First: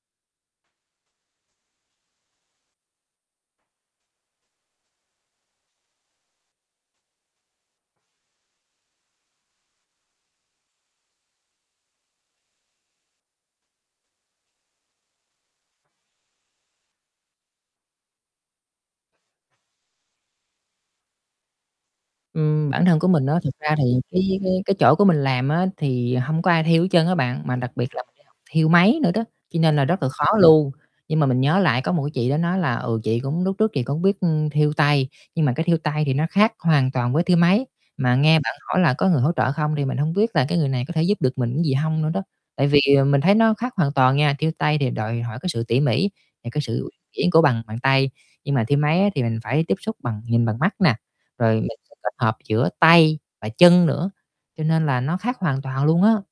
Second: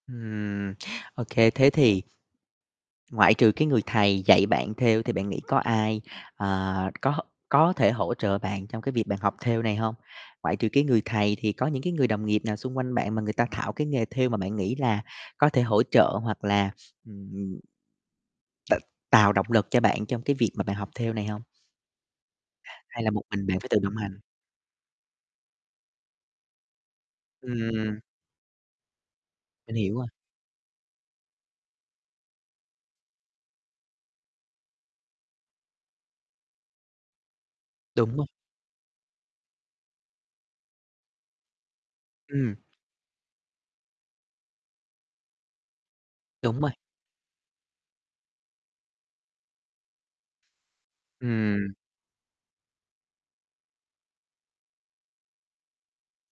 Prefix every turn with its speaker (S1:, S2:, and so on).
S1: Ừm, ô kê, thế thì ngoại trừ cái người thầy dạy bạn thêu thì bạn nghĩ có ai, ờ, có có thể hỗ trợ bạn trong cái việc bạn học thêu này hông? Ngoại trừ cái người thầy thì có những cái người đồng nghiệp nào xung quanh bạn mà người ta thạo cái nghề thêu mà bạn nghĩ là có thể hỗ trợ hoặc là, ừm t tạo động lực cho bạn trong cái việc mà bạn học thêu này hông?
S2: Ừm, bản thân
S1: Hay
S2: của
S1: là một
S2: mình á,
S1: mình
S2: thực
S1: bạn phải
S2: ra
S1: tự
S2: thì
S1: đồng hành?
S2: cái cái cái chỗ của mình làm á, thì hông có ai thêu hết trơn á bạn. Mà đặc biệt
S1: Ừm.
S2: là mình đi học thêu máy nữa đó, cho nên
S1: Mình
S2: là
S1: hiểu
S2: rất
S1: rồi.
S2: là khó luôn. Nhưng mà mình nhớ lại có một cái chị đó nói là, "Ừ, chị cũng lúc trước chị cũng biết thêu tay." nhưng mà cái thêu tay thì nó khác hoàn toàn với thêu máy. Mà
S1: Đúng rồi.
S2: nghe bạn hỏi là có người hỗ trợ không thì mình hông biết là cái người này có thể giúp được mình gì hông nữa đó.
S1: Ừm.
S2: Tại vì mình thấy nó khác hoàn toàn nha, thêu tay thì đòi hỏi cái sự tỉ mỉ và
S1: Đúng
S2: cái
S1: rồi.
S2: sự uyển chuyển của bàn bàn tay. Nhưng mà thêu máy á, thì mình phải tiếp xúc bằng nhìn bằng mắt nè, rồi mình
S1: Ừm.
S2: sẽ kết hợp giữa tay và chân nữa, cho nên là nó khác hoàn toàn luôn á.